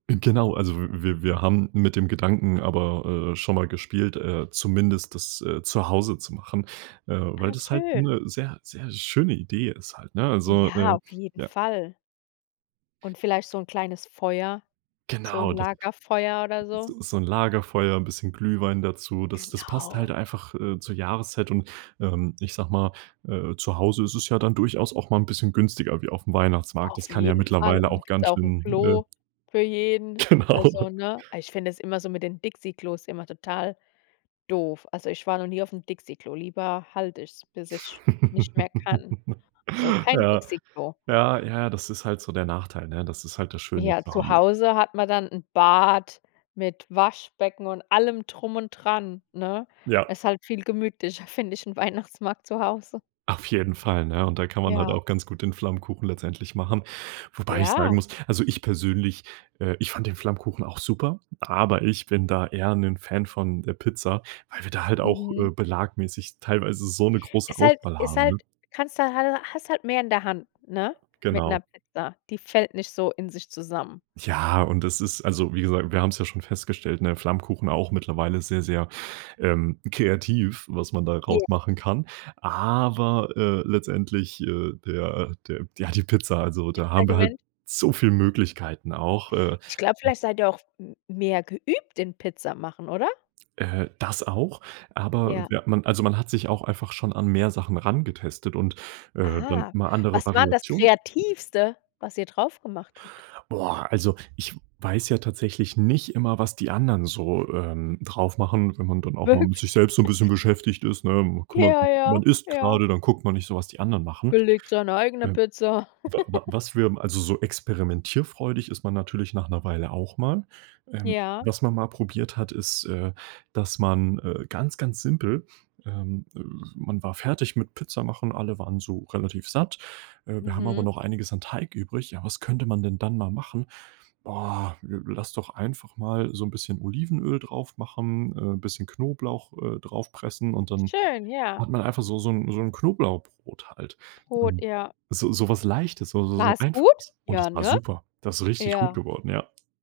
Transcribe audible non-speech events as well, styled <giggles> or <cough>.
G genau, also w wir wir haben mit dem Gedanken aber, äh, schon mal gespielt, äh, zumindest das, äh, zu Hause zu machen, äh, weil Ah, das halt schön 'ne sehr, sehr schöne Idee ist halt, ne? Also, Ja, äh auf jeden ja. Fall. Und vielleicht so 'n kleines Feuer so 'n Genau, das. Lagerfeuer oder so. So so 'n Lagerfeuer, 'n bisschen Glühwein dazu. Das das passt halt Genau. einfach, äh, zur Jahreszeit und, ähm- ich sage mal- äh, zu Hause ist es ja dann durchaus auch mal 'n bisschen günstiger wie auf 'm Weihnachtsmarkt. Das Auf kann ja jeden Fall. mittlerweile Und auch gibt ganz auch 'n schön, Klo äh für jeden, Genau. also, ne? Ah, ich find das immer so mit den Dixie-Klos immer total doof. Also, ich war noch nie auf 'm Dixie-Klo. Lieber halt ich es, bis ich nicht mehr kann. <laughs> Also kein Ja. Dixie-Klo. Ja, ja, das ist halt so der Nachteil, ne? Das ist halt das Schöne Ja, zu zuhause. Hause hat man dann 'n Bad mit Waschbecken und allem drum und dran, ne? Ja. Ist halt viel gemütlicher, finde ich, 'n Weihnachtsmarkt zu Hause. Auf jeden Fall, ne? Und da kann man halt Ja. auch ganz gut den Flammkuchen letztendlich machen, wobei ich sagen Ja. muss also ich persönlich, äh, ich fand den Flammkuchen auch super, aber ich bin da eher 'nen Fan von der Pizza, weil wir da halt auch, äh, Mhm. belagmäßig teilweise so 'ne große Ist halt Auswahl ist haben, ne? halt kannst du hal hast halt mehr in der Hand, ne, mit 'ner Genau. Pizza. Die fällt nicht so in sich zusammen. Ja, und das ist also wie gesa wir haben es ja schon festgestellt, ne Flammkuchen auch mittlerweile sehr, sehr, ähm, kreativ, was man Ja. daraus machen kann, aber, äh, letztendlich, äh, der der ja, die Pizza also da haben wir halt <unintelligible> so viel Möglichkeiten auch, äh Ich glaube, vielleicht seid ihr auch m mehr geübt in Pizza machen, oder? Äh, das auch, aber Ja. wie hat man also man hat sich auch einfach schon an mehr Sachen rangetestet und, äh, dann Ah, mal andere was war denn das Variations Kreativste, was ihr drauf gemacht habt? Boah, also ich weiß ja tatsächlich nicht immer, was die anderen so, ähm, drauf machen, wenn man dann auch mal Wirk mit sich selbst so 'n <laughs> bisschen beschäftigt ist, ne? Man kümmert Ja, sich man ja, isst ja. grade, dann guckt man nicht so, was die anderen machen. Belegt seine eigene Ähm. Pizza. Wa wa was wir <giggles> m also so experimentierfreudig ist man natürlich nach 'ner Weile auch mal. Ähm, Ja. was man mal probiert hat, ist, äh, dass man, äh ganz, ganz simpel ähm, man war fertig mit Pizza machen, alle waren so relativ satt. Äh, wir haben aber Mhm. noch einiges an Teig übrig. Ja, was könnte man denn dann mal machen? Oh! Lass doch einfach mal so 'n bisschen Olivenöl draufmachen, äh, 'n bisschen Knoblauch, äh, draufpressen, und dann Schön, ja. hat man einfach so so 'n so 'n Knoblauchbrot halt. Brot, Ähm, ja. so so was Leichtes, so so so War's gut? Einfaches. Und Ja, das war ne? super. Das ist richtig gut Ja. geworden, ja.